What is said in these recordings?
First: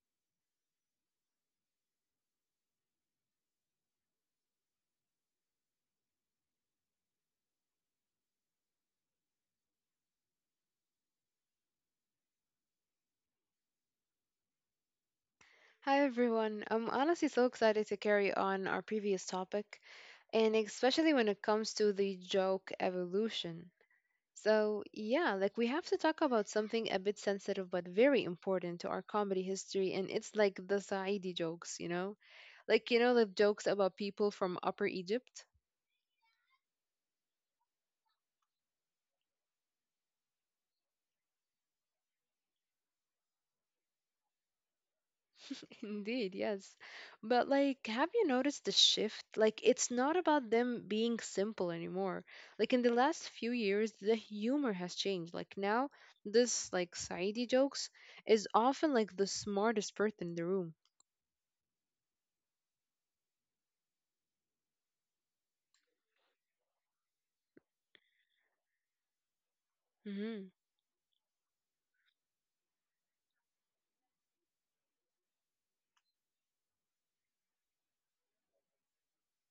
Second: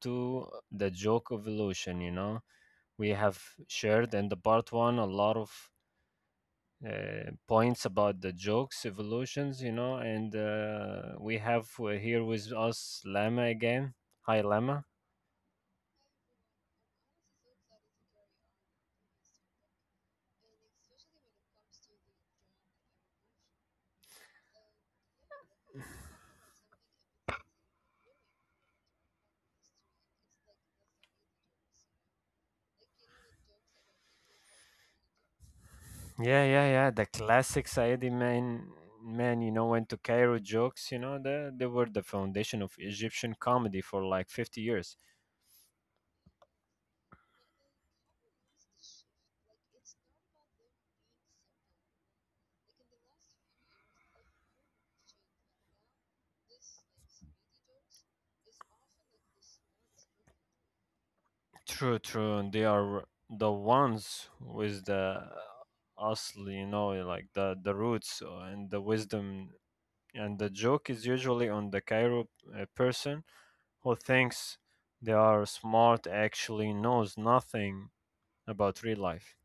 two, the joke evolution. You know, we have shared in the part one a lot of points about the jokes evolutions, you know, and we have here with us Lama again. Hi, Lama. Hi everyone. I'm honestly so excited to carry on our previous topic, and especially when it comes to the joke evolution. So, yeah, like we have to talk about something a bit sensitive but very important to our comedy history, and it's like the Saidi jokes, you know? Like, you know, the jokes about people from Upper Egypt? Yeah, yeah, yeah. The classic Saidi man, you know, went to Cairo jokes, you know, they were the foundation of Egyptian comedy for like 50 years. Indeed, yes. But like, have you noticed the shift? Like, it's not about them being simple anymore. Like in the last few years, the humor has changed. Like now, this like Saidi jokes is often like the smartest person in the room. True, true. And they are the ones with the asl, you know, eh, like the roots and the wisdom. And hmm the joke is usually on the Cairo person who thinks they are smart, actually knows nothing about real life.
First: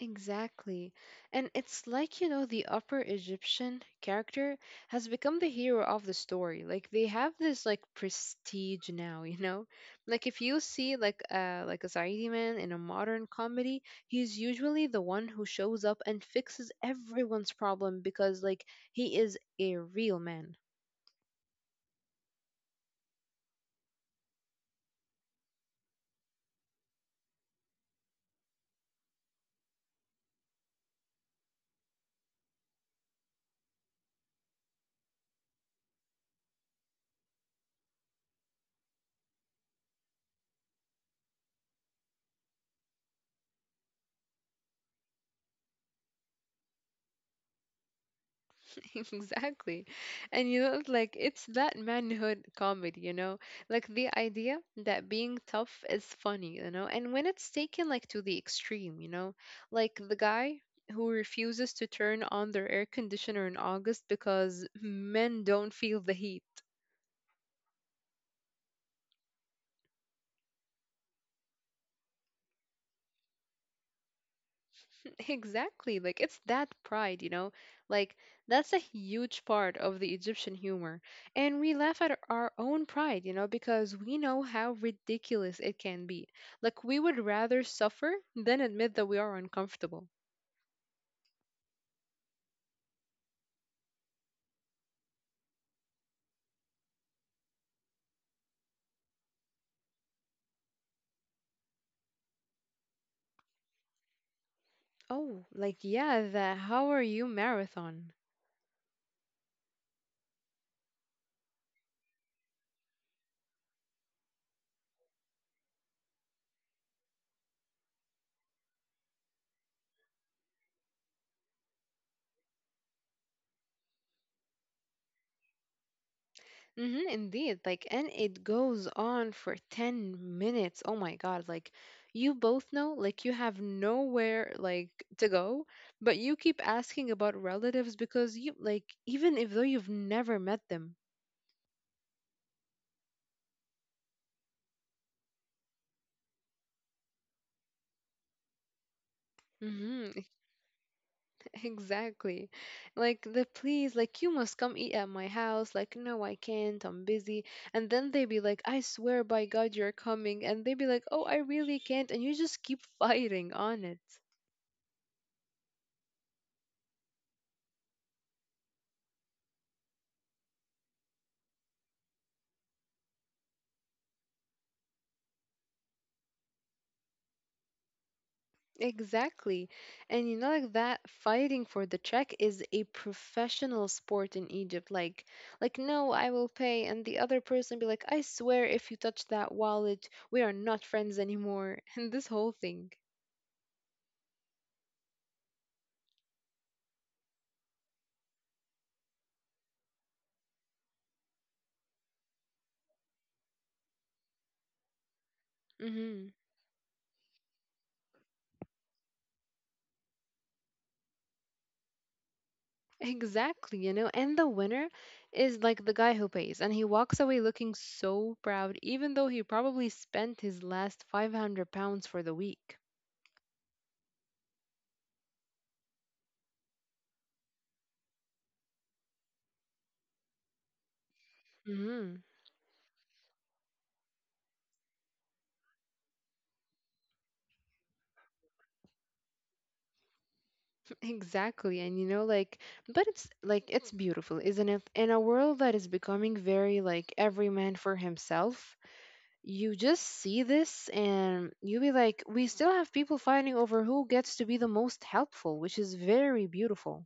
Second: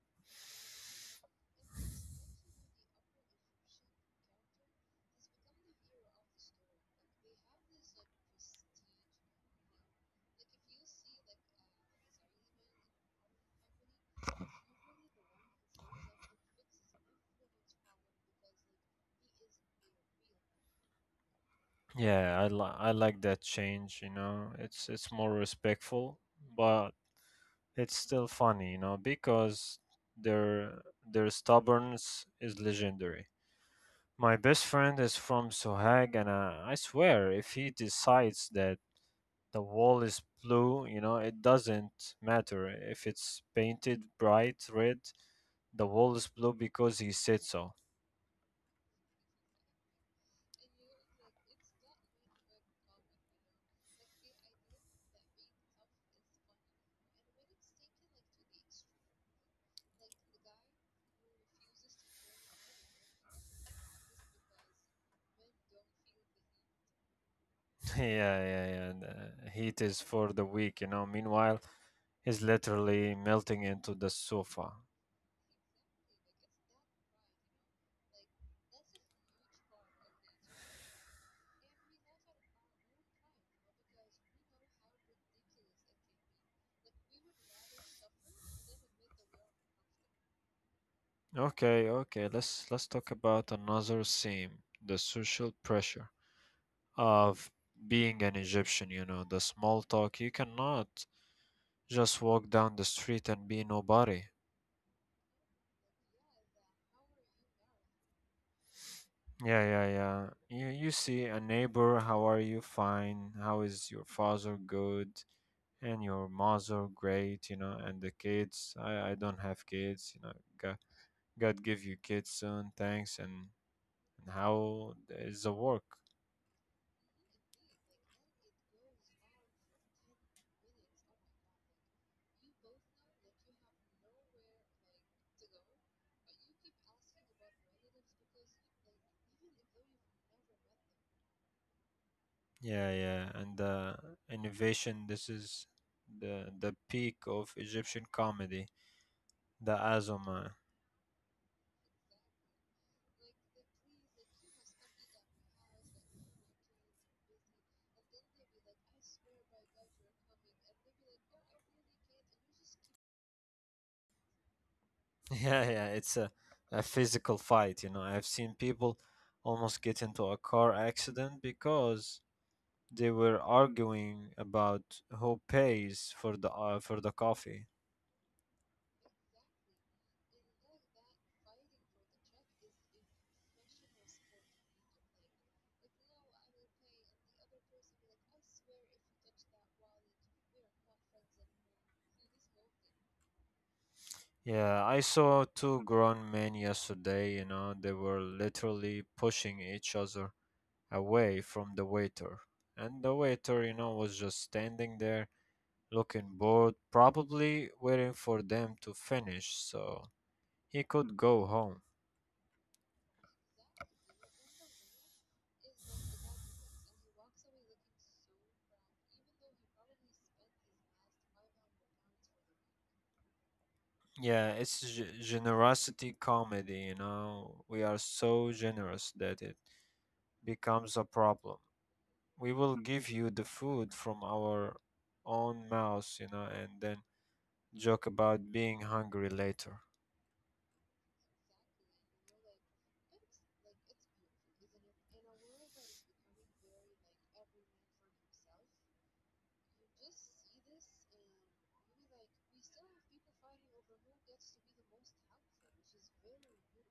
Exactly. And it's like, you know, the Upper Egyptian character has become the hero of the story. Like they have this like prestige now, you know? Like if you see like a Saidi man in a modern comedy, he's usually the one who shows up and fixes everyone's problem because like he is a real man. I like that change, you know. It's more respectful, but it's still funny, you know, because their their stubbornness is legendary. My best friend is from Sohag, and I swear, if he decides that the wall is blue, you know, it doesn't matter if it's painted bright red. The wall is blue because he said so. Exactly. And you know, like it's that manhood comedy, you know, like the idea that being tough is funny, you know, and when it's taken like to the extreme, you know, like the guy who refuses to turn on their air conditioner in August because men don't feel the heat. Yeah, yeah, yeah. And heat is for the weak, you know. Meanwhile, he's literally melting into the sofa. Exactly. Like it's that pride, you know? Like that's a huge part of the Egyptian humor. And we laugh at our own pride, you know, because we know how ridiculous it can be. Like we would rather suffer than admit that we are uncomfortable. Okay, okay. Let's talk about another theme: the social pressure of being an Egyptian. You know, the small talk. You cannot just walk down the street and be nobody. Oh, like yeah, the How Are You marathon. Yeah, yeah, yeah. You see a neighbor, how are you? Fine. How is your father? Good. And your mother? Great, you know. And the kids? I don't have kids, you know. God, God give you kids soon. Thanks. And how is the work? Mm-hmm, indeed. Like, and it goes on for 10 minutes. Oh my God. Like, you both know, like, you have nowhere, like, to go, but you keep asking about relatives because you, like, even if though you've never met them. Yeah, yeah. And the innovation, this is the peak of Egyptian comedy, the Mm-hmm, Azoma. exactly. Like, the please, like, you must come eat at my house. Like, no, I can't. I'm busy. And then they be like, I swear by God, you're coming. And they be like, oh, I really can't. And you just keep fighting on it. Yeah, yeah, it's a physical fight, you know. I've seen people almost get into a car accident because they were arguing about who pays for the coffee. Exactly. And you know, like that fighting for the check is a professional sport in Egypt. Like, no, I will pay. And the other person be like, I swear if you touch that wallet, we are not friends anymore. And this whole thing. Yeah, I saw two grown men yesterday, you know, they were literally pushing each other away from the waiter. And the waiter, you know, was just standing there hmm looking bored, probably waiting for them to finish so he could go home. Exactly, you know. And the winner is like the guy who pays, and he walks away looking so proud, even though he probably spent his last £500 for the week. Generosity comedy, you know. We are so generous that it becomes a problem. hmm We will give you the food from our own mouths, you know, and then joke about being hungry later. Exactly. And you know, like, but it's like, it's beautiful, isn't it? In a world that is becoming very like every man for himself, you just see this and you be like, we still have people fighting over who gets to be the most helpful, which is very beautiful.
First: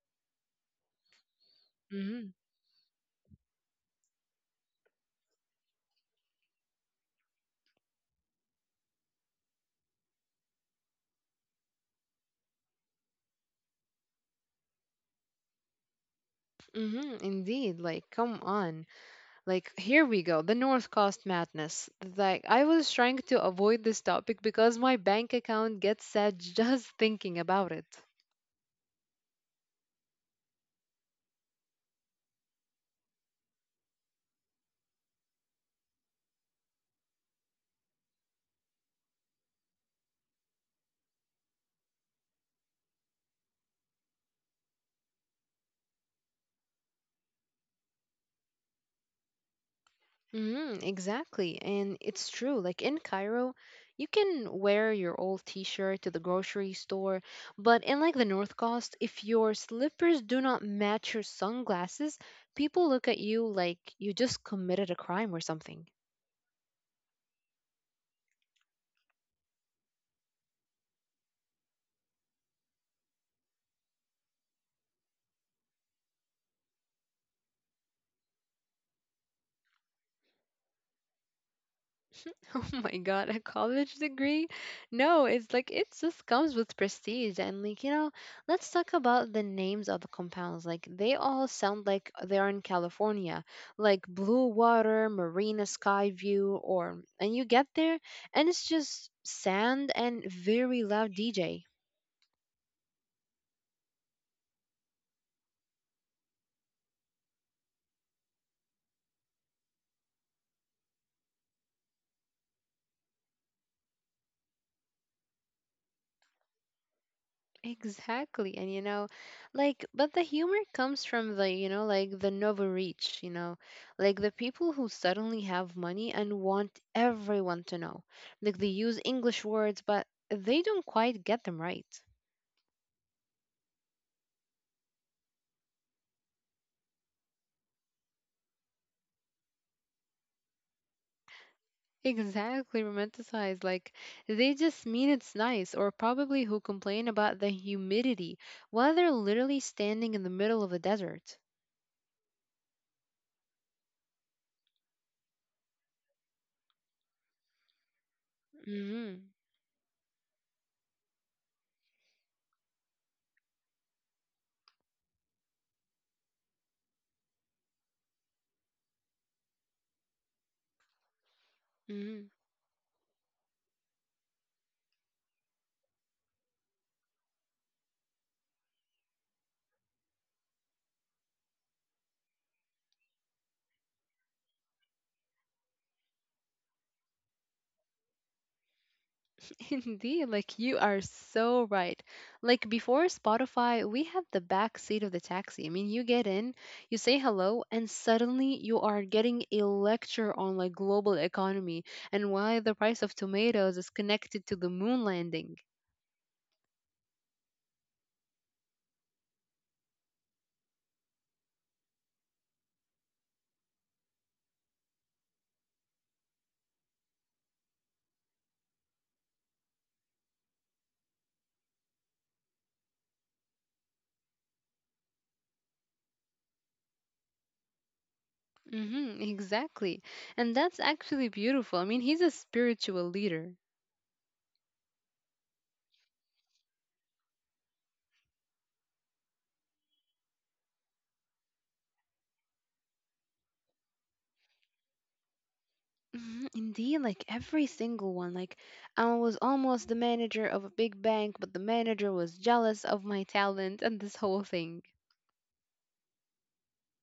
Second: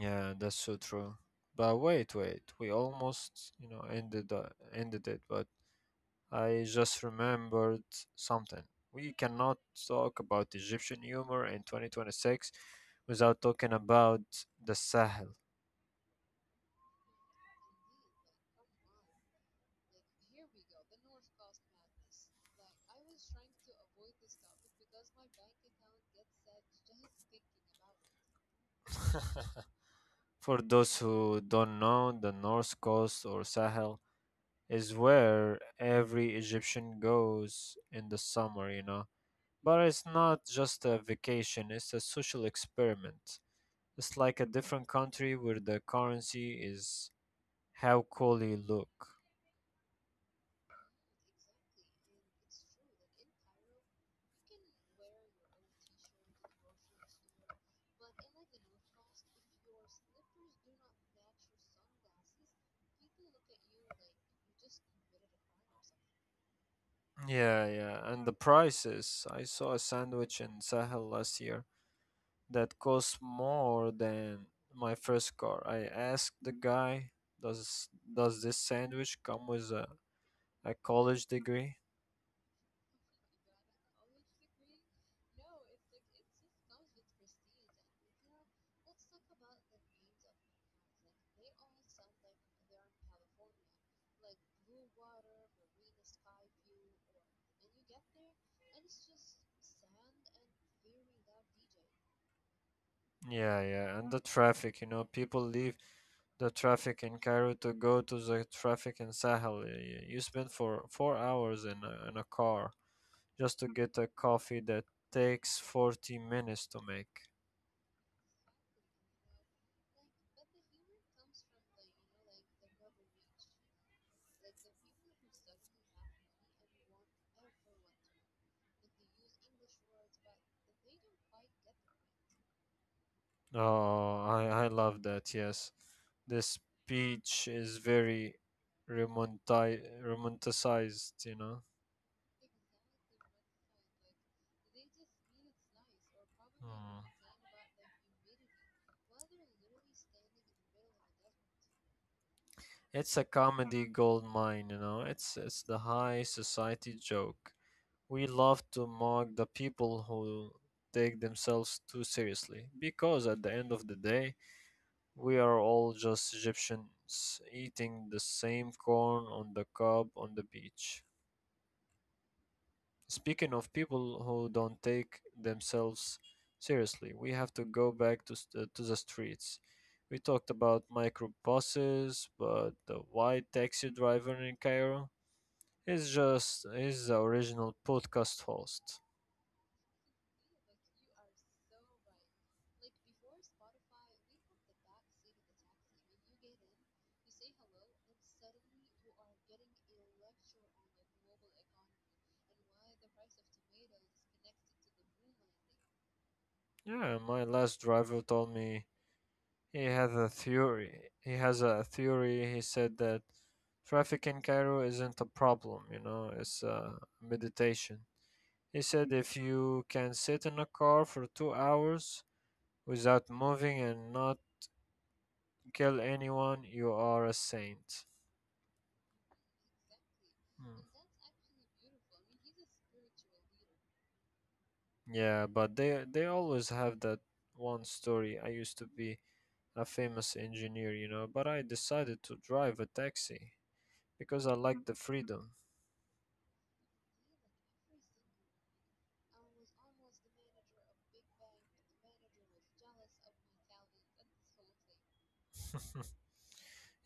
Yeah, that's so true. But wait, Mm-hmm. wait. We almost, you know, ended it, but I just remembered something. We cannot talk about Egyptian humor in 2026 without talking about the Sahel. Mm-hmm. Indeed. Like, come on. Like, here we go. The North Coast madness. Like, I was trying to avoid this topic because my bank account gets sad just thinking about it. For those who don't know, the North Coast or Sahel is where every Egyptian goes in the summer, you know. But it's not just a vacation, it's a social experiment. It's like a different country where the currency is how cool you look. Mm, exactly. And it's true. Like in Cairo, you can wear your old t-shirt to the grocery store, but in like the North Coast, if your slippers do not match your sunglasses, people look at you like you just committed a crime or something. Yeah, yeah. And the prices. I saw a sandwich in Sahel last year that cost more than my first car. I asked the guy, "Does this sandwich come with a college degree?" Oh my God, a college degree? No, it's like it just comes with prestige. And, like, you know, let's talk about the names of the compounds. Like, they all sound like they're in California, like Blue Water, Marina Sky View, or, and you get there and it's just sand and very loud DJ. Yeah, yeah, and the traffic, you know, people leave the traffic in Cairo to go to the traffic in Sahel. You spend for 4 hours in a car just to get a coffee that takes 40 minutes to make. Exactly. And you know, like, but the humor comes from the, you know, like the noble rich, you know, like the people who suddenly have money and want everyone to know. Like, they use English words, but they don't quite get them right. Oh, I love that. Yes, the speech is very romanticized, you know. Exactly, romanticized. Like, they just mean it's nice, or probably who Mm. complain about the humidity while they're literally standing in the middle of a desert. It's a comedy gold mine, you know. It's the high society joke. We love to Mm-hmm. mock the people who take themselves too seriously because at the end of the day, we are all just Egyptians eating the same corn on the cob on the beach. Speaking of people who don't take themselves seriously, we have to go back to, to the streets. We talked about microbuses, but the white taxi driver in Cairo is the original podcast host. Indeed, like you are so right. Like before Spotify, we had the back seat of the taxi. I mean, you get in, you say hello, and suddenly you are getting a lecture on like global economy and why the price of tomatoes is connected to the moon landing. Yeah, my last driver told me he has a theory. He has a theory. He said that traffic in Cairo isn't a problem, you know, it's a meditation. He said if you can sit in a car for 2 hours without moving and not kill anyone, you are a saint. Mm-hmm, exactly. And Hmm. that's actually beautiful. I mean, he's a spiritual leader. Yeah, but they always have that one story. I used to be a famous engineer, you know, but I decided to drive a taxi because I like the freedom. Mhm, indeed, like every single one. Like I was almost the manager of a big bank, but the manager was jealous of my talent and this whole thing.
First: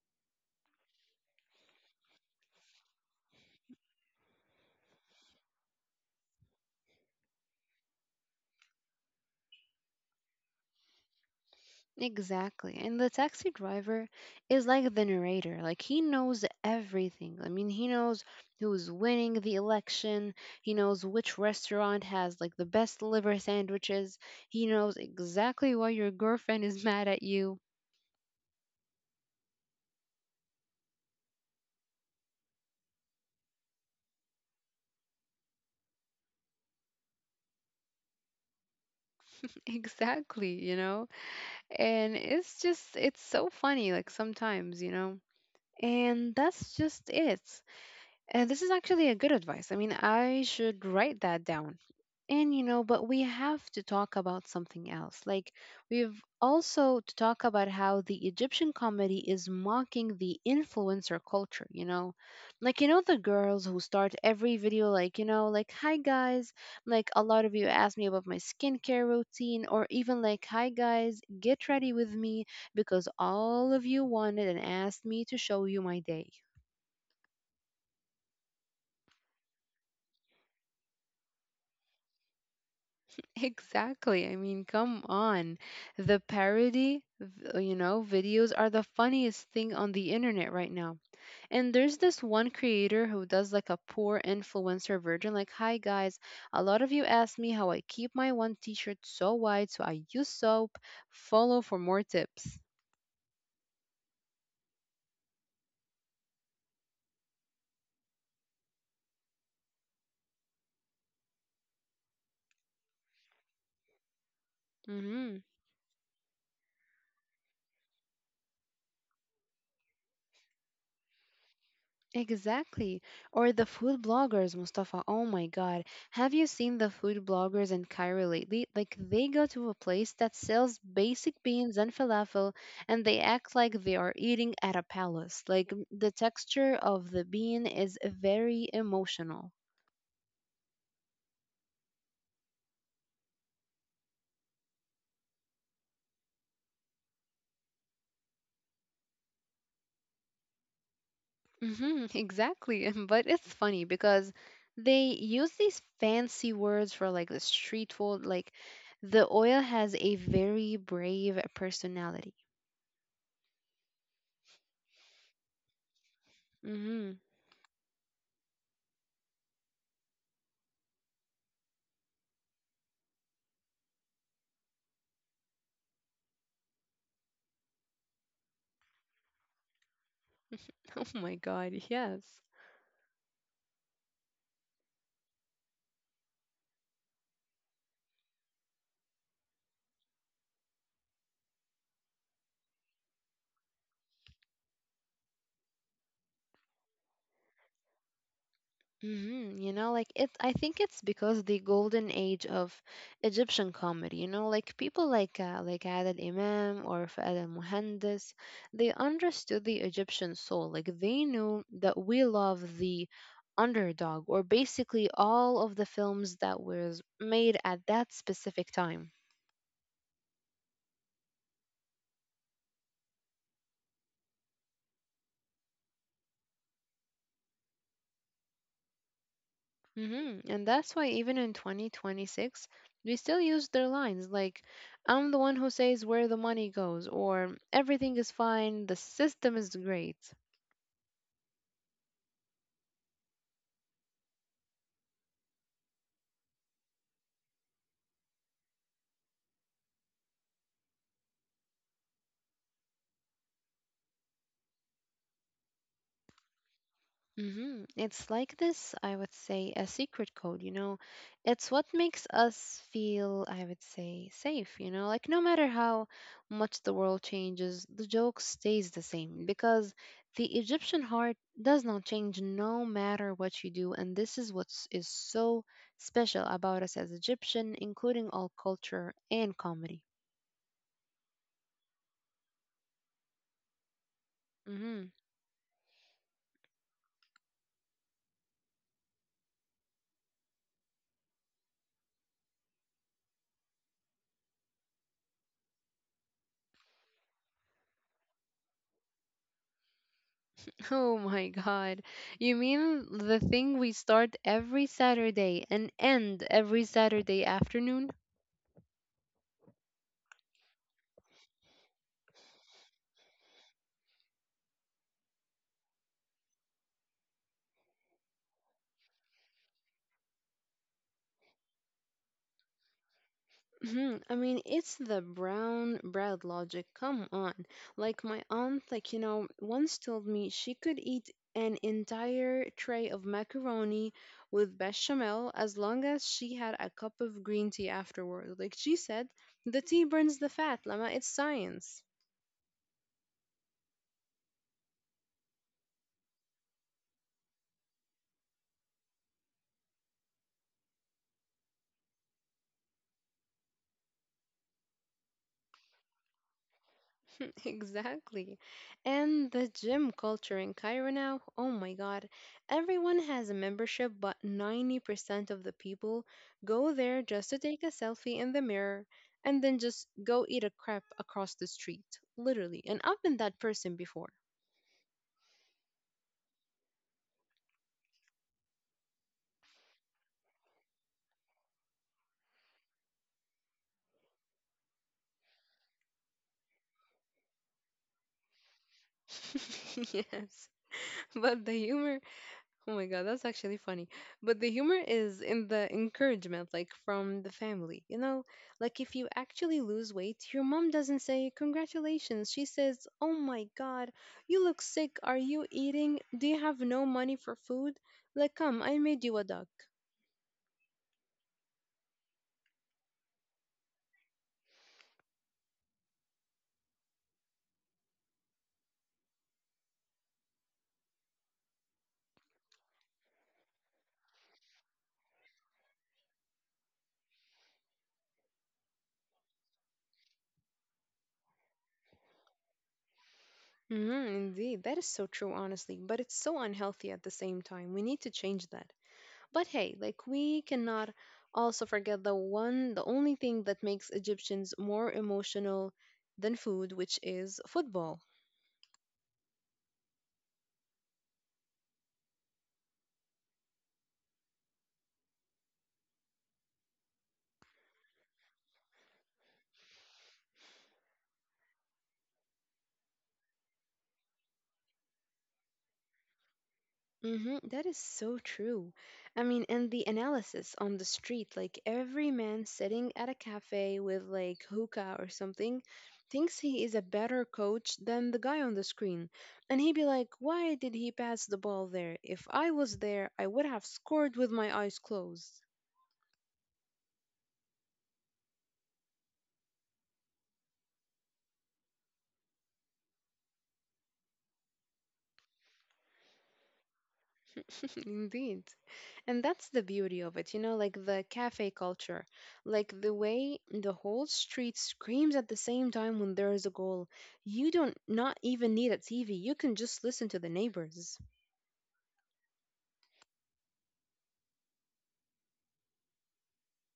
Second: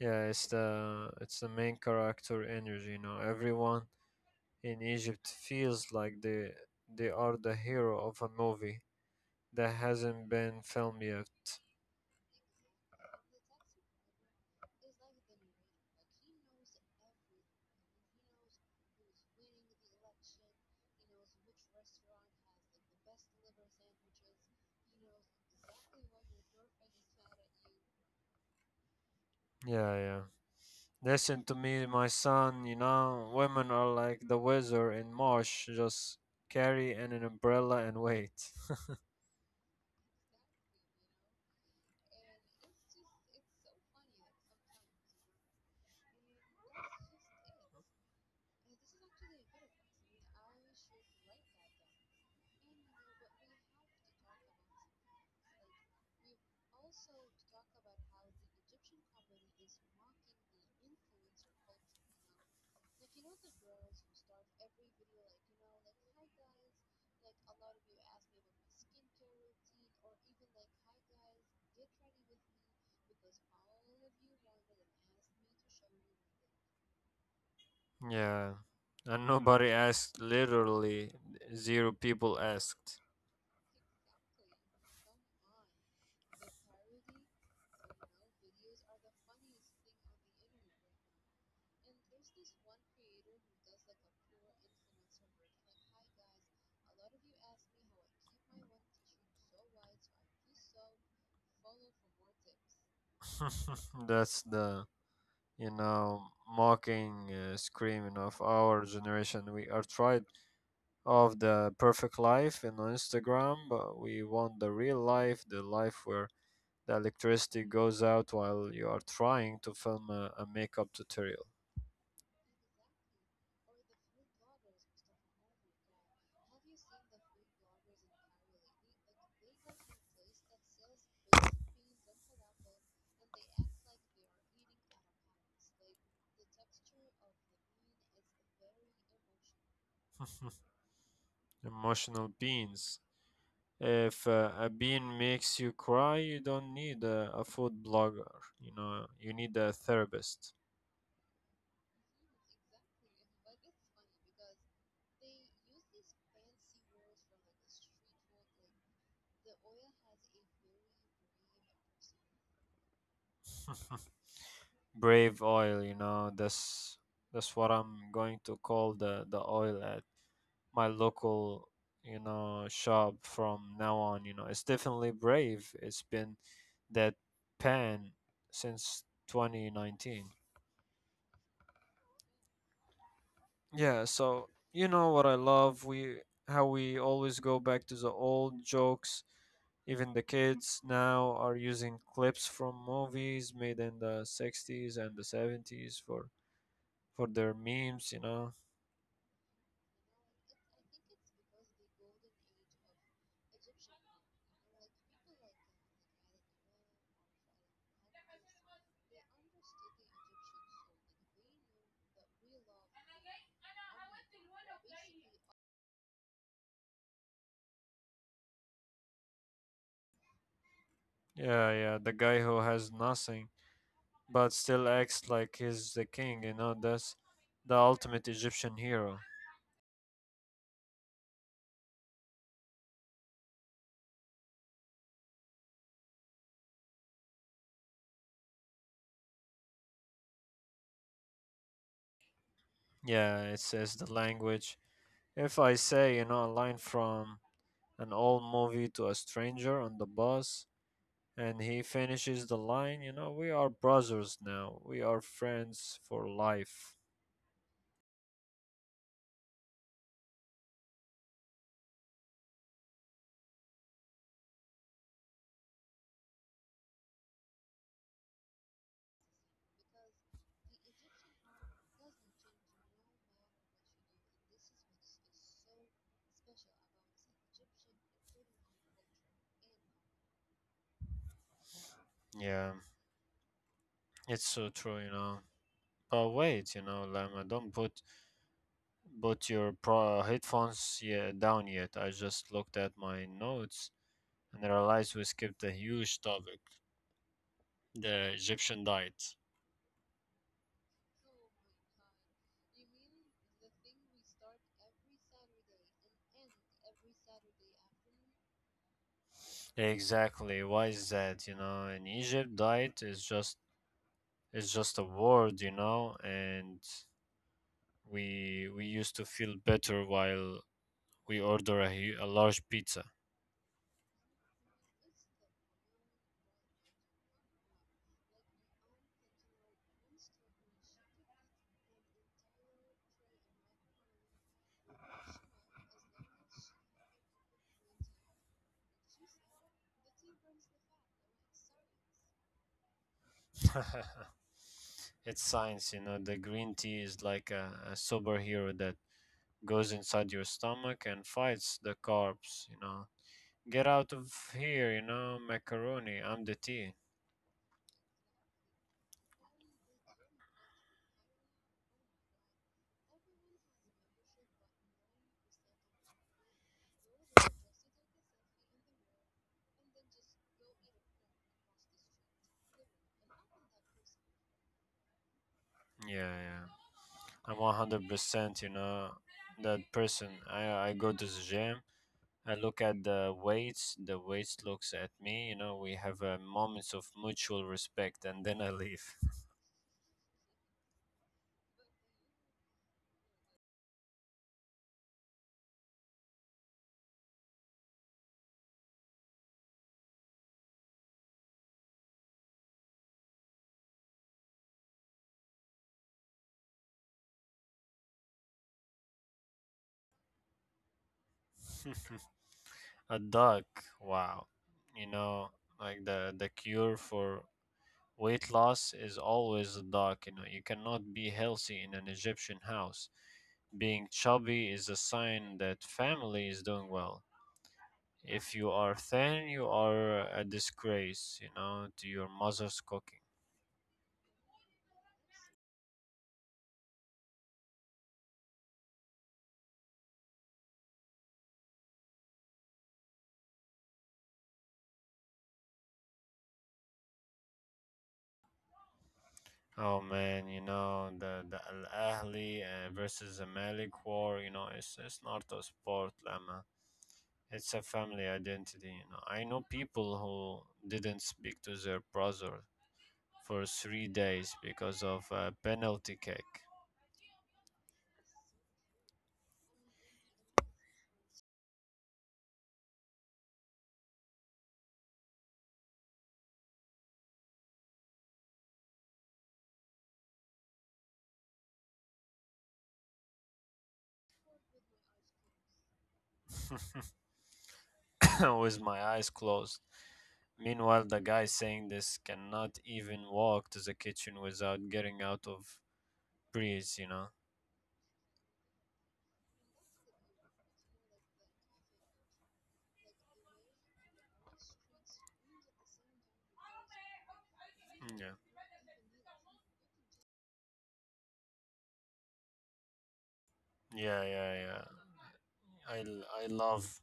Yeah, it's the main character energy, you know. Everyone in Egypt feels like they are the hero of a movie that hasn't been filmed yet. Exactly. And the taxi driver is like the narrator. Like he knows everything. I mean, he knows who's winning the election. He knows which restaurant has like the best liver sandwiches. He knows exactly why your girlfriend is mad at you. Yeah, yeah. Listen to me, my son, you know, women are like the weather in March, just carry an umbrella and wait. Exactly, you know? And it's just, it's so funny, like sometimes, you know? And that's just it. And this is actually a good advice. I mean, I should write that down and you know, but we have to talk about something else. Like we've also to talk about how the Egyptian comedy is mocking the influencer culture, you know? Like you know the girls who start every video like, you know, like hi guys, like a lot of you asked me about my skincare routine or even like hi guys, get ready with me because all of you wanted and asked me to show you my day. Yeah. And nobody asked, literally zero people asked. Exactly. I mean, come on. The parody videos are the funniest thing on the internet right now. And there's this one creator who does like a poor influencer version, like, hi guys, a lot of you asked me how I keep my one t shirt so wide, so I use soap. Follow for more tips. That's the you know, mocking, screaming of our generation. We are tried of the perfect life in Instagram, but we want the real Mm hmm. life, the life where the electricity goes out while you are trying to film a makeup tutorial. Exactly. Or the food bloggers, Mustafa. Oh my God. Have you seen the food bloggers in Cairo lately? Like, they go to a place that sells basic beans and falafel, and they act like they are eating at a palace. Like, the texture of the bean is very emotional. Emotional beans. If a bean makes you cry, you don't need a food blogger. You know, you need a therapist. Exactly. But it's funny because they use these fancy words for like the street food. Like, the oil has a very brave personality. Brave oil, you know, that's hmm that's what I'm going to call the oil at my local, you know, shop from now on, you know. It's definitely brave. It's been that pan since 2019. Oh my God, yes. Yeah, so you know what I love, we how we always go back to the old jokes. Even the kids now are using clips from movies made in the 60s and the 70s for their memes, you know. You know, like it, I think it's because the golden age of Egyptian comedy, you know, like people like Adel Imam or Fahad al-Muhandis, they understood the Egyptian soul. Like they knew that we love the underdog or basically all of the films that was made at that specific time. Yeah, yeah, the guy who has nothing but still acts like he's the king, you know, that's the ultimate Egyptian hero. And that's why even in 2026, we still use their lines like, I'm the one who says where the money goes, or everything is fine, the system is great. Yeah, it says the language. If I say, you know, a line from an old movie to a stranger on the bus and he finishes the line, you know, we are brothers now. We are friends for life. It's like this, I would say, a secret code, you know. It's what makes us feel, I would say, safe, you know. Like no matter how much the world changes, the joke stays the same because the Egyptian heart does not change no matter what you do, and this is what is so special about us as Egyptian, including all culture and comedy. Yeah, it's so true, you hmm know. But wait, you know, Lama, don't put your headphones, yeah, down yet. I just looked at my notes and realized we skipped a huge topic, the Egyptian diet. Oh my God. You mean the thing we start every Saturday and end every Saturday afternoon? Exactly. Why is that? You know, in Egypt, diet is just it's just a word, you know, and we used to feel better while we order a, a large pizza. Mhm. I mean, it's the brown bread logic. Come on. Like my aunt, like, you know, once told me she could eat an entire tray of macaroni with bechamel as long as she had a cup of green tea afterward. Like she said, the tea burns the fat, Lama. It's science. It's science, you know. The green tea is like a superhero that goes inside your stomach and fights the carbs, you know. Get out of here, you know, macaroni. I'm the tea. Exactly. And the gym culture in Cairo now, oh my God, everyone has a membership, but 90% of the people go there just to take a selfie in the mirror and then just go eat a crepe across the street, literally. And I've been that person before. Yeah, yeah. I'm 100%, you know, that person. I go to the gym. I look at the weights. The weights looks at me. You know, we have moments of mutual respect, and then I leave. Yes. But the humor, oh my god, that's actually funny. But the humor is in the encouragement, like from the family. You know, like if you actually lose weight, your mom doesn't say, Congratulations. She says, Oh my god, you look sick. Are you eating? Do you have no money for food? Like, come, I made you a duck. A duck. Wow. You know, like the cure for weight loss is always a dark. You know, you cannot be healthy in an Egyptian house. Being chubby is a sign that family is doing well. If you are thin, you are a disgrace, you know, to your mother's cooking. Indeed. That is so true, honestly. But it's so unhealthy at the same time. We need to change that. But hey, like we cannot also forget the one, the only thing that makes Egyptians more emotional than food, which is football. Oh man, you know, the Al Ahly versus Malik war, you know, it's not a sport, Lama. It's a family identity, you know. I know people who didn't speak to their brother for 3 days because of a penalty kick. That is so true. I mean, and the analysis on the street, like every man sitting at a cafe with like hookah or something, thinks he is a better coach than the guy on the screen. And he'd be like, why did he pass the ball there? If I was there, I would have scored with my eyes closed. With my eyes closed. Meanwhile, the guy saying this cannot even walk to the kitchen without getting out of breeze, you know. Indeed. And that's the beauty of it, you know, like the cafe culture, like the way the whole street screams at the same time when there is a goal. You don't Yeah, not even need a TV. You can just listen to the neighbors. yeah, yeah, yeah. I love,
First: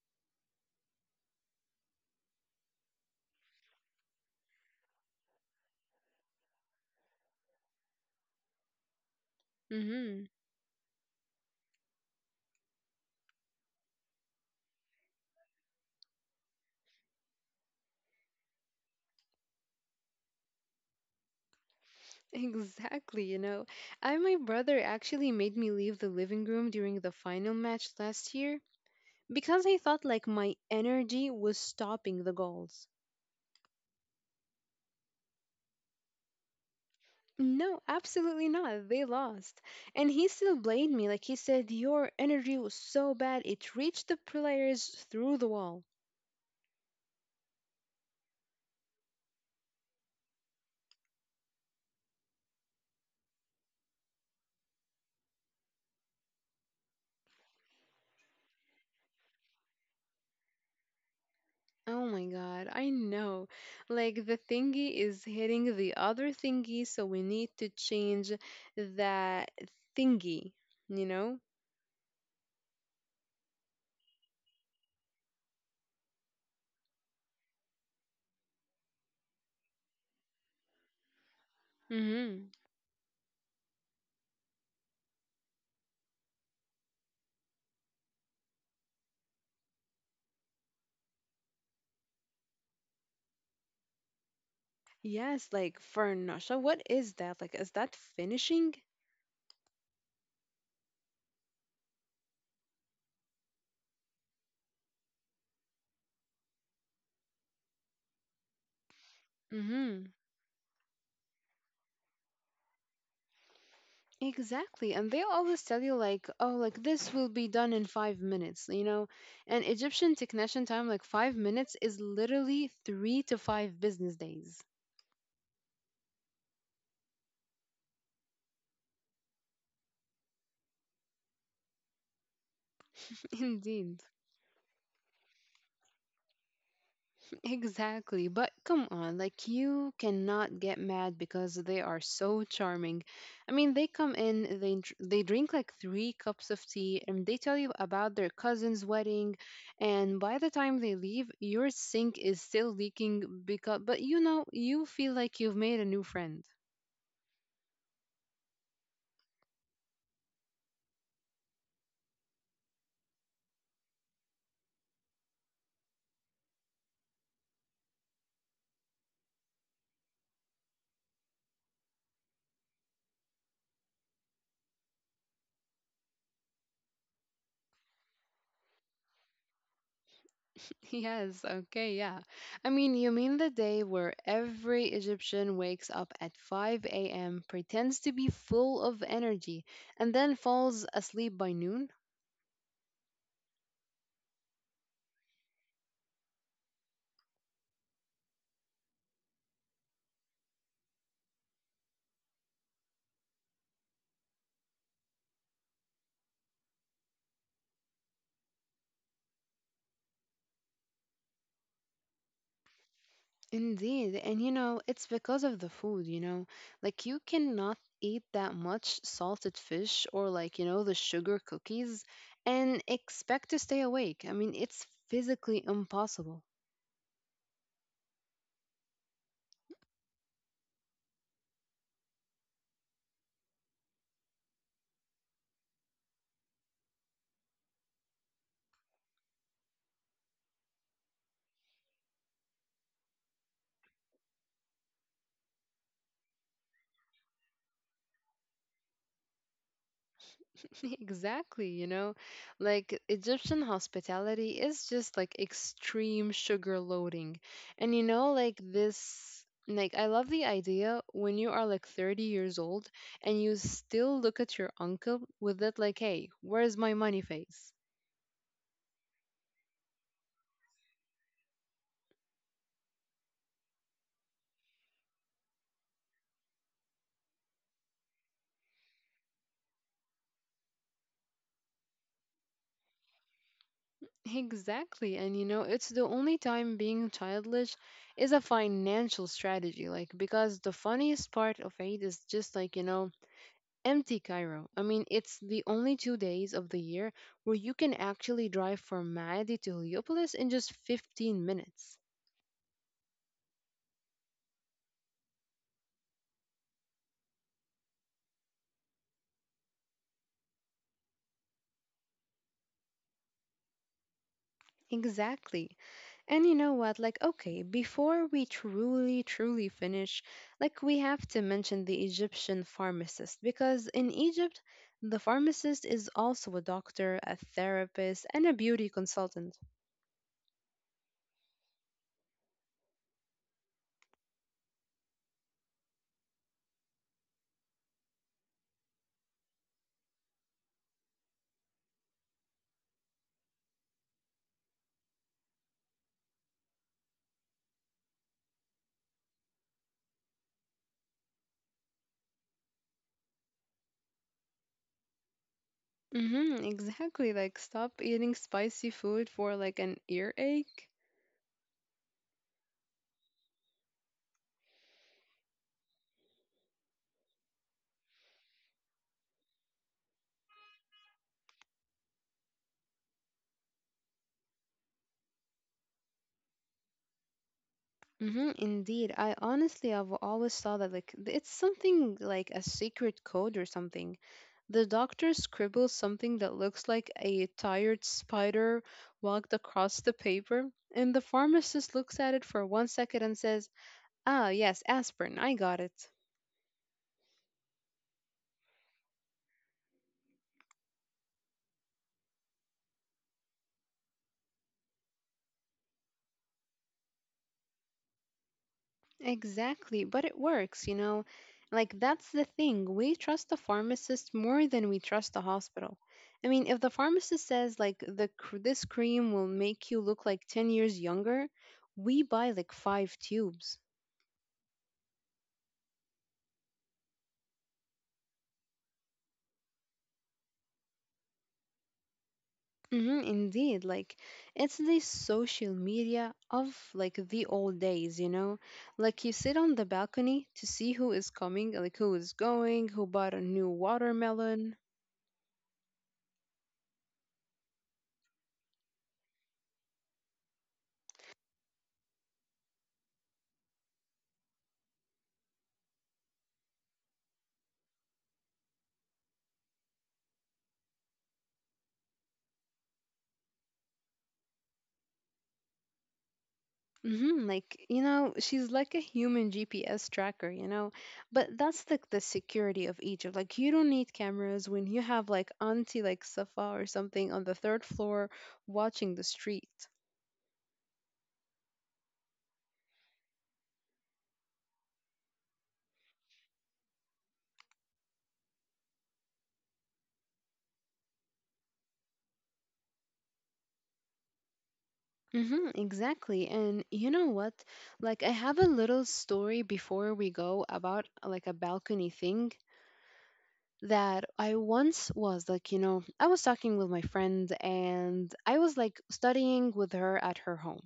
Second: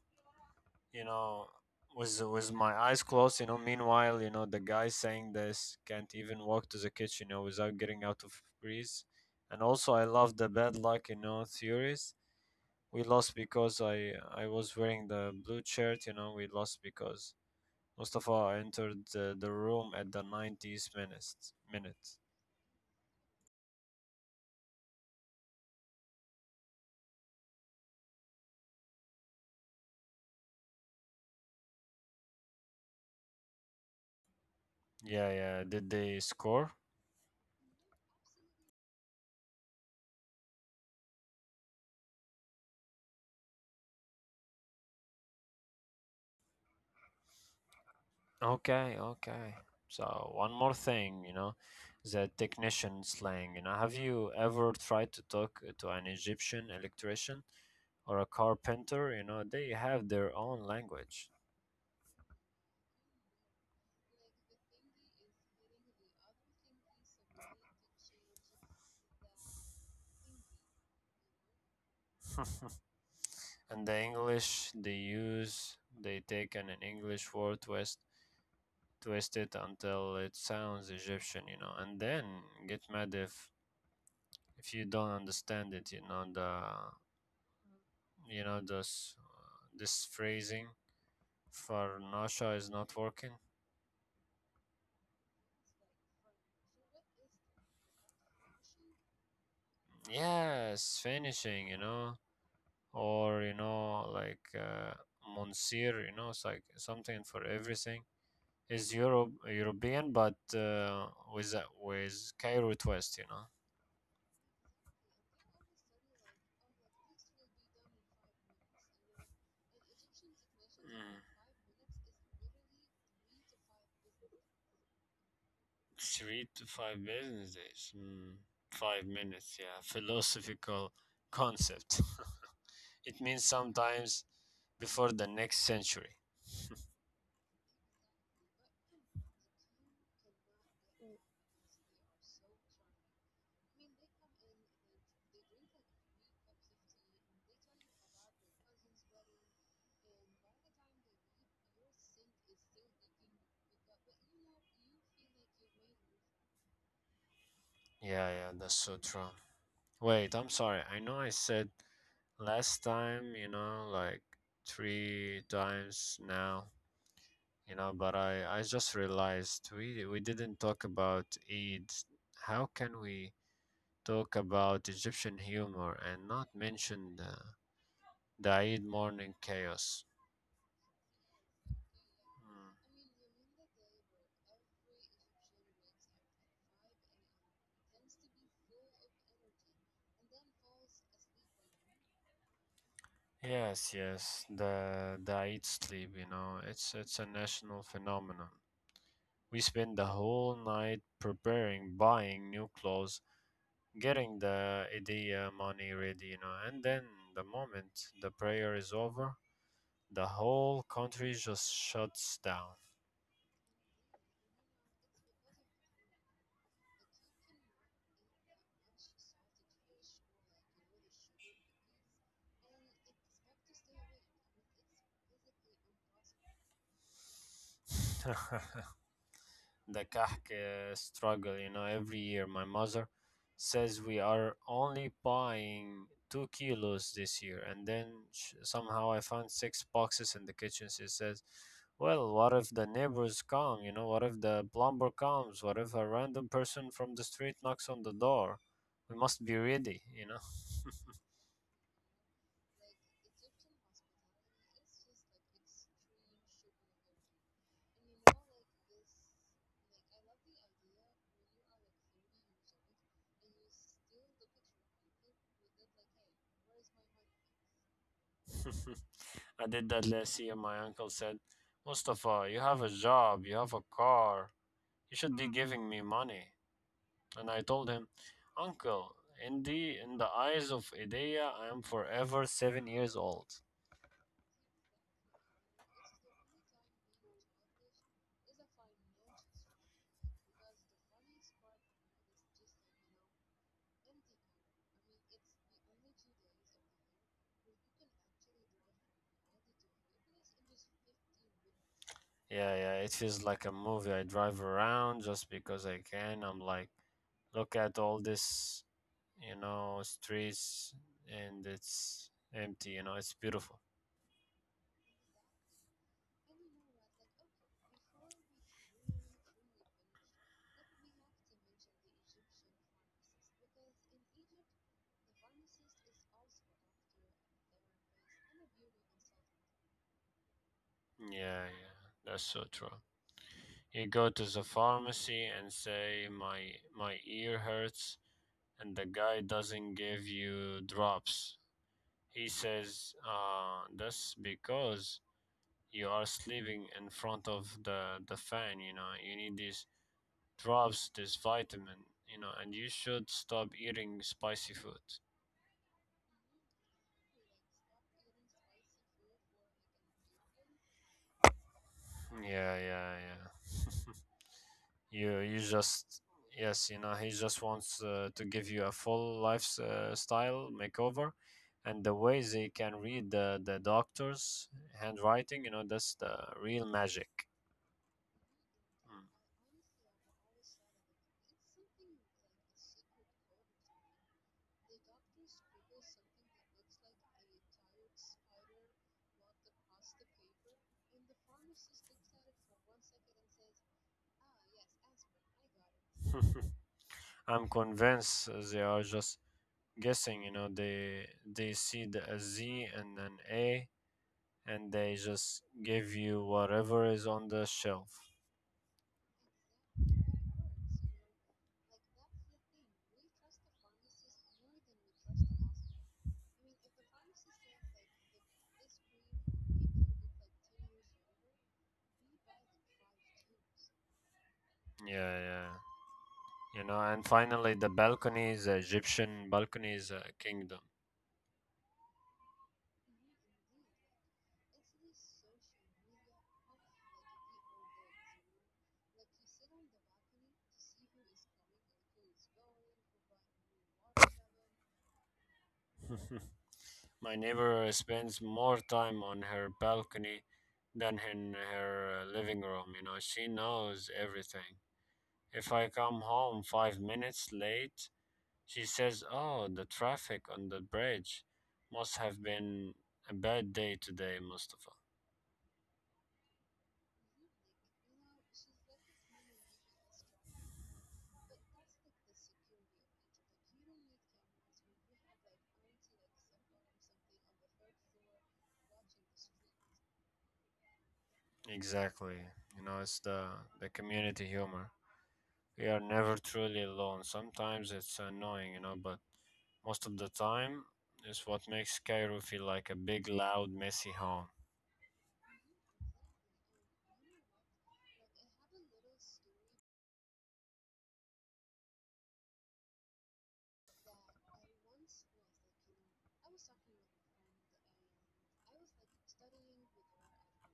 you know, was my eyes closed, you know, meanwhile, you know, the guy saying this can't even walk to the kitchen, you know, without getting out of breeze. And also I Mm-hmm. love the bad luck, you know, theories. We lost because I was wearing the blue shirt, you know. We lost because Mustafa entered the room at the 90s minute. Exactly, you know. I my brother actually made me leave the living room during the final match last year because he thought like my energy was stopping the goals. Yeah, yeah, did they score? No, absolutely not. They lost. And he still blamed me. Like he said, your energy was so bad it reached the players through the wall. Okay, okay. So one more thing, you know, the technician slang, you know, have you ever tried to talk to an Egyptian electrician or a carpenter? You know, they have their own language. Oh my god, I know. Like the thingy is hitting the other thingy, so we need to change that thingy, you know? And the English they use, they take an English word, twist it until it sounds Egyptian, you know, and then Mm-hmm. get mad if you don't understand it, you know the you know this phrasing. Farnasha is not working. Yes, like for Nasha, what is that? Like, is that finishing? Yes, finishing, you know, or you know, like Monsieur, you know, it's like something for everything. Is Europe Mm-hmm. European, but with a, with Cairo twist, you know. Exactly. And they always tell you, like, oh, like this will be done in 5 minutes, you know? And Egyptian technician time, like Mm. 5 minutes, is literally 3 to 5 business days. Three to five business days. Mm. 5 minutes, yeah. Philosophical concept. It means Indeed. sometimes before the next century. Exactly. But come on, like you cannot get mad because they are so charming. I mean, they come in, they drink like 3 cups of tea and they tell you about their cousin's wedding, and by the time they leave, your sink is still leaking because, but you know, you feel like you've made a new friend. Yeah, yeah, that's so true. Wait, I'm sorry. I know I said last time, you know, like three times now, you know, but I just realized we didn't talk about Eid. How can we talk about Egyptian humor and not mention the Eid morning chaos? Yes, okay, yeah. I Hmm. mean, you mean the day where every Egyptian wakes up at 5 a.m., pretends to be full of energy, and then falls asleep by noon? Yes, yes, the Eid sleep, it's a national phenomenon. We spend the whole night preparing, buying new clothes, getting the idea money ready, you know, and then the moment the prayer is over, the whole country just shuts down. Indeed, and you know, it's because of the food, you know. Like, you cannot eat that much salted fish or, like, you know, the sugar cookies and expect to stay awake. I mean, it's physically impossible. The Kahk struggle. You know, every year my mother says we are only buying 2 kilos this year, and then somehow I found six boxes in the kitchen. She says, "Well, what if the neighbors come? You know, what if the plumber comes? What if a random person from the street knocks on the door? We must be ready." You know. Exactly, you know, like Egyptian hospitality is just like extreme sugar loading. And you know, like this, like I love the idea when you are like 30 years old and you still look at your uncle with that, like, hey, where's my money face? I did that last year. My uncle said, "Mustafa, you have a job. You have a car. You should be giving me money." And I told him, "Uncle, in the eyes of Idea, I am forever 7 years old." Exactly. And you know, it's the only time being childish is a financial strategy, like, because the funniest part of Eid is just, like, you know, Empty Cairo. I mean, it's the only 2 days of the year where you can actually drive from Maadi to Heliopolis in just 15 minutes. Yeah, yeah, it feels like a movie. I drive around just because I can. I'm like, look at all this, you know, streets, and it's empty. You know, it's beautiful. Exactly. And you know what? Like, okay, before we truly, truly finish, like, we have to mention the Egyptian pharmacist because in Egypt, the pharmacist is also a doctor, a therapist, and a beauty consultant. Yeah, yeah, that's so true. You go to the pharmacy and say, my ear hurts, and the guy doesn't give you drops. He says, that's because you are sleeping in front of the fan, you know, you need these drops, this vitamin, you know, and you should stop eating spicy food. Mm-hmm, exactly. Like, stop eating spicy food for like an earache. Yeah, yeah, yeah. You just, yes, you know, he just wants to give you a full lifestyle makeover. And the way they can read the doctor's handwriting, you know, that's the real magic. Mm-hmm, indeed. Mm. I honestly have always thought that, like, it's something like a secret code or something. The doctor scribbles something that looks like a tired spider walked across the paper, and the pharmacist looks at it for one second and says, "Ah, yes, aspirin. I got it." I'm convinced they are just guessing. You know, they see the a Z and an A, and they just give you whatever is on the shelf. Exactly, but it works, you know. Like, that's the thing. We trust the pharmacist more than we trust the hospital. I mean, if the pharmacist says, like, this cream will make you look like 10 years younger, we buy like five tubes. Yeah, yeah. You know, and finally the balcony is, Egyptian balcony is a kingdom. Hmm, indeed. Like, it's the social media of, like, the old days, you know? Like, you sit on the balcony to see who is coming, like, who is going, who bought a new watermelon. My neighbor spends more time on her balcony than in her living room. You know, she knows everything. If I come home 5 minutes late, she says, "Oh, the traffic on the bridge must have been a bad day today, Mustafa." Hmm. Like, you know, she's like a human GPS tracker, you know? But that's like the security of Egypt. Like, you don't need cameras when you have like Auntie, like Safa or something on the third floor watching the street. Exactly. You know, it's the community humor. We are never truly alone. Sometimes it's annoying, you know, but most of the time is what makes Cairo feel like a big, loud, messy home. Mm-hmm, exactly. And you know what? Like, I have a little story before we go about like a balcony thing, that I once was, like, you know, I was talking with my friend and I was like studying with her at her home.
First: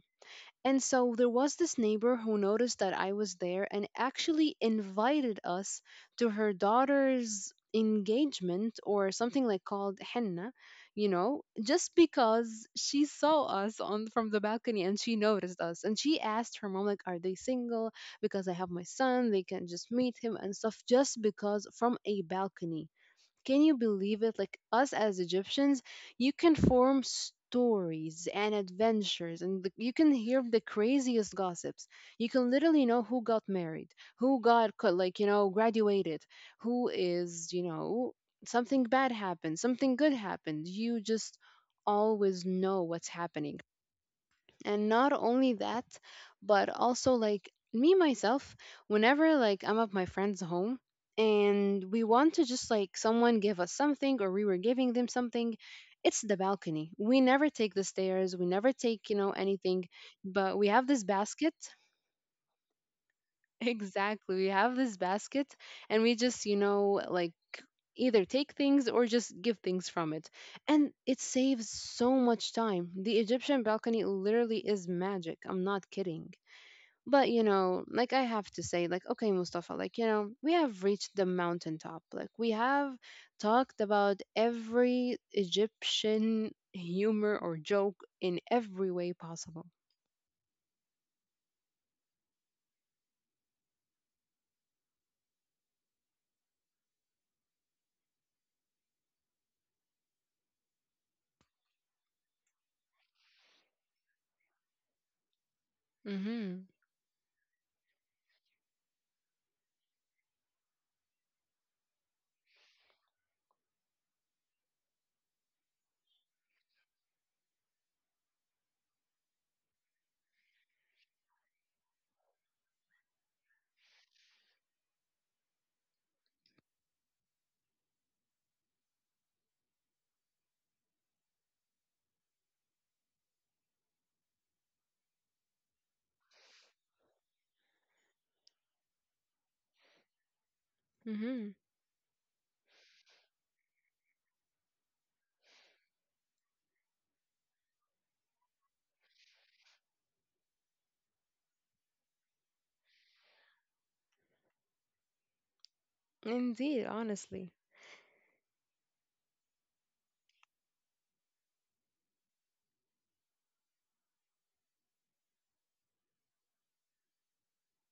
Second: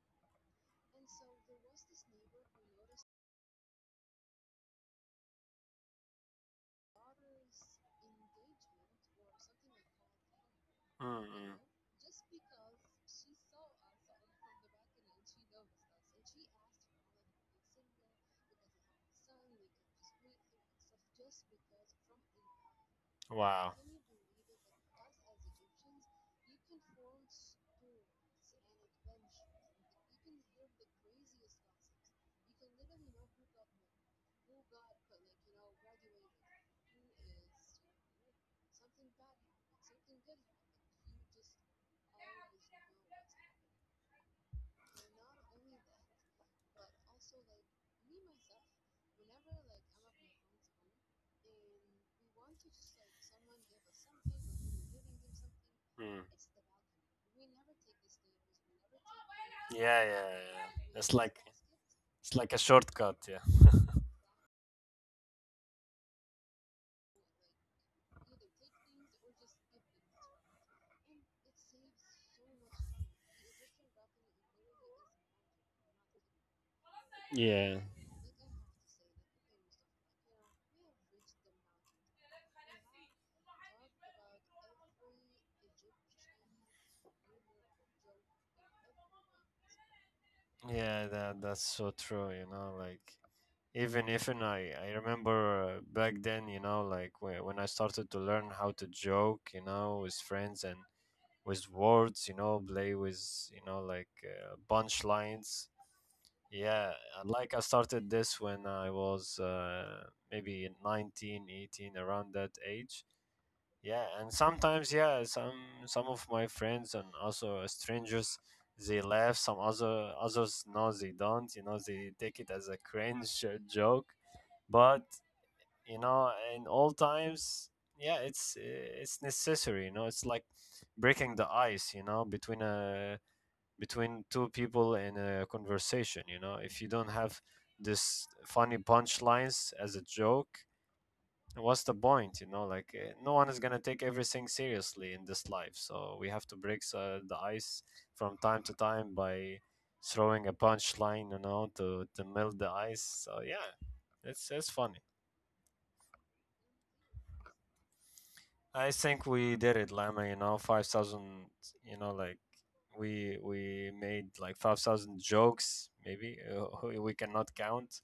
And so there was this neighbor who noticed that I was there and actually invited us to her daughter's engagement or something like called henna, you know, Mm-mm. just because she saw us on from the balcony, and she noticed us and she asked her mom, like, are they single, because I have my son, they can just meet him and stuff, just because from a balcony, can Wow. you believe it? Like, us as Egyptians, you can form stories and adventures, and you can hear the craziest gossips. You can literally know who got married, like you know graduated, who is you know something bad happened, something good happened. You just always know what's happening, and not only that, but also like me myself, whenever like I'm at my friend's home and we want to just like someone give us something or we were giving them something, it's Mm. the balcony. We never take the stairs, we never take you know anything, Yeah, yeah, but yeah. we have this It's like, basket. it's like a shortcut. Yeah. Exactly. We have this basket, and we just, you know, like either take things or just give things from it. And it saves so much time. The Egyptian balcony literally is magic. I'm not kidding. But, you Yeah. know, like I have to say, like, okay, Mustafa, like, you know, we have reached the mountaintop. Like, we have talked about every Egyptian humor or joke in every way possible. Yeah, that's so true, you know, like even I remember back then, you know, like when I started to learn how to joke, you know, with friends and with words, you know, play with, you know, like punchlines. Mm Yeah, like I started this when I was maybe 19, 18, around that age. Yeah, and sometimes, yeah, some of my friends and also strangers, they laugh. Some other others, no, they don't. You know, they take it as a cringe joke. But you know, in all times, yeah, it's necessary. You know, it's like breaking the ice. You know, between a between two people in a conversation. You know, if you don't have this funny punchlines as a joke, hmm. Mm what's the point? You know, like, no one is going to take everything seriously in this life, so we have to break the ice from time to time by throwing a punchline, you know, to melt the ice. So yeah, it's funny. hmm. Indeed, honestly. I think we did it, Lama, you know, 5,000, you know, like we made like 5,000 jokes, maybe. We cannot count.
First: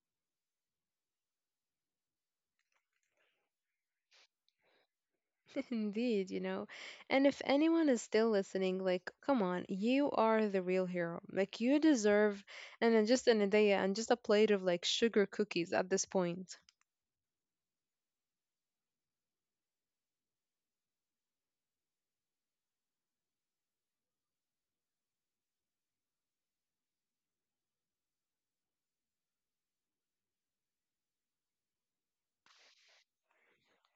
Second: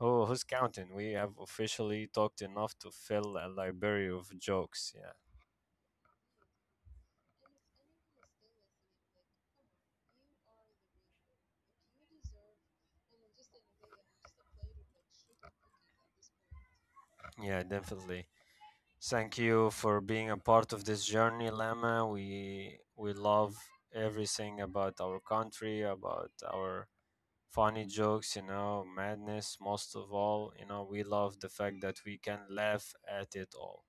Oh, who's counting? We have officially talked enough to fill a library of jokes. Yeah. Indeed, you know. And if anyone is still listening, like, come on, you are the real hero. Like, you deserve, and then just an idea and just a plate of like sugar cookies at this point. Yeah, definitely. Thank you for being a part of this journey, Lama. We love everything about our country, about our funny jokes, you know, madness most of all. You know, we love the fact that we can laugh at it all.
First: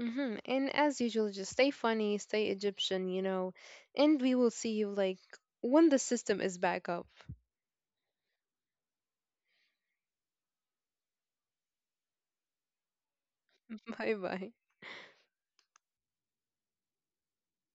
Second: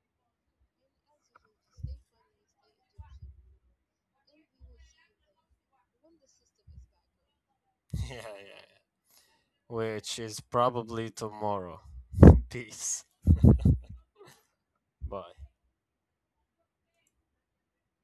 Mm-hmm. And as usual, just stay funny, stay Egyptian, you know, and we will see you like when the system is back up. Yeah, yeah, yeah. Which is probably tomorrow. Peace. Bye bye. Bye.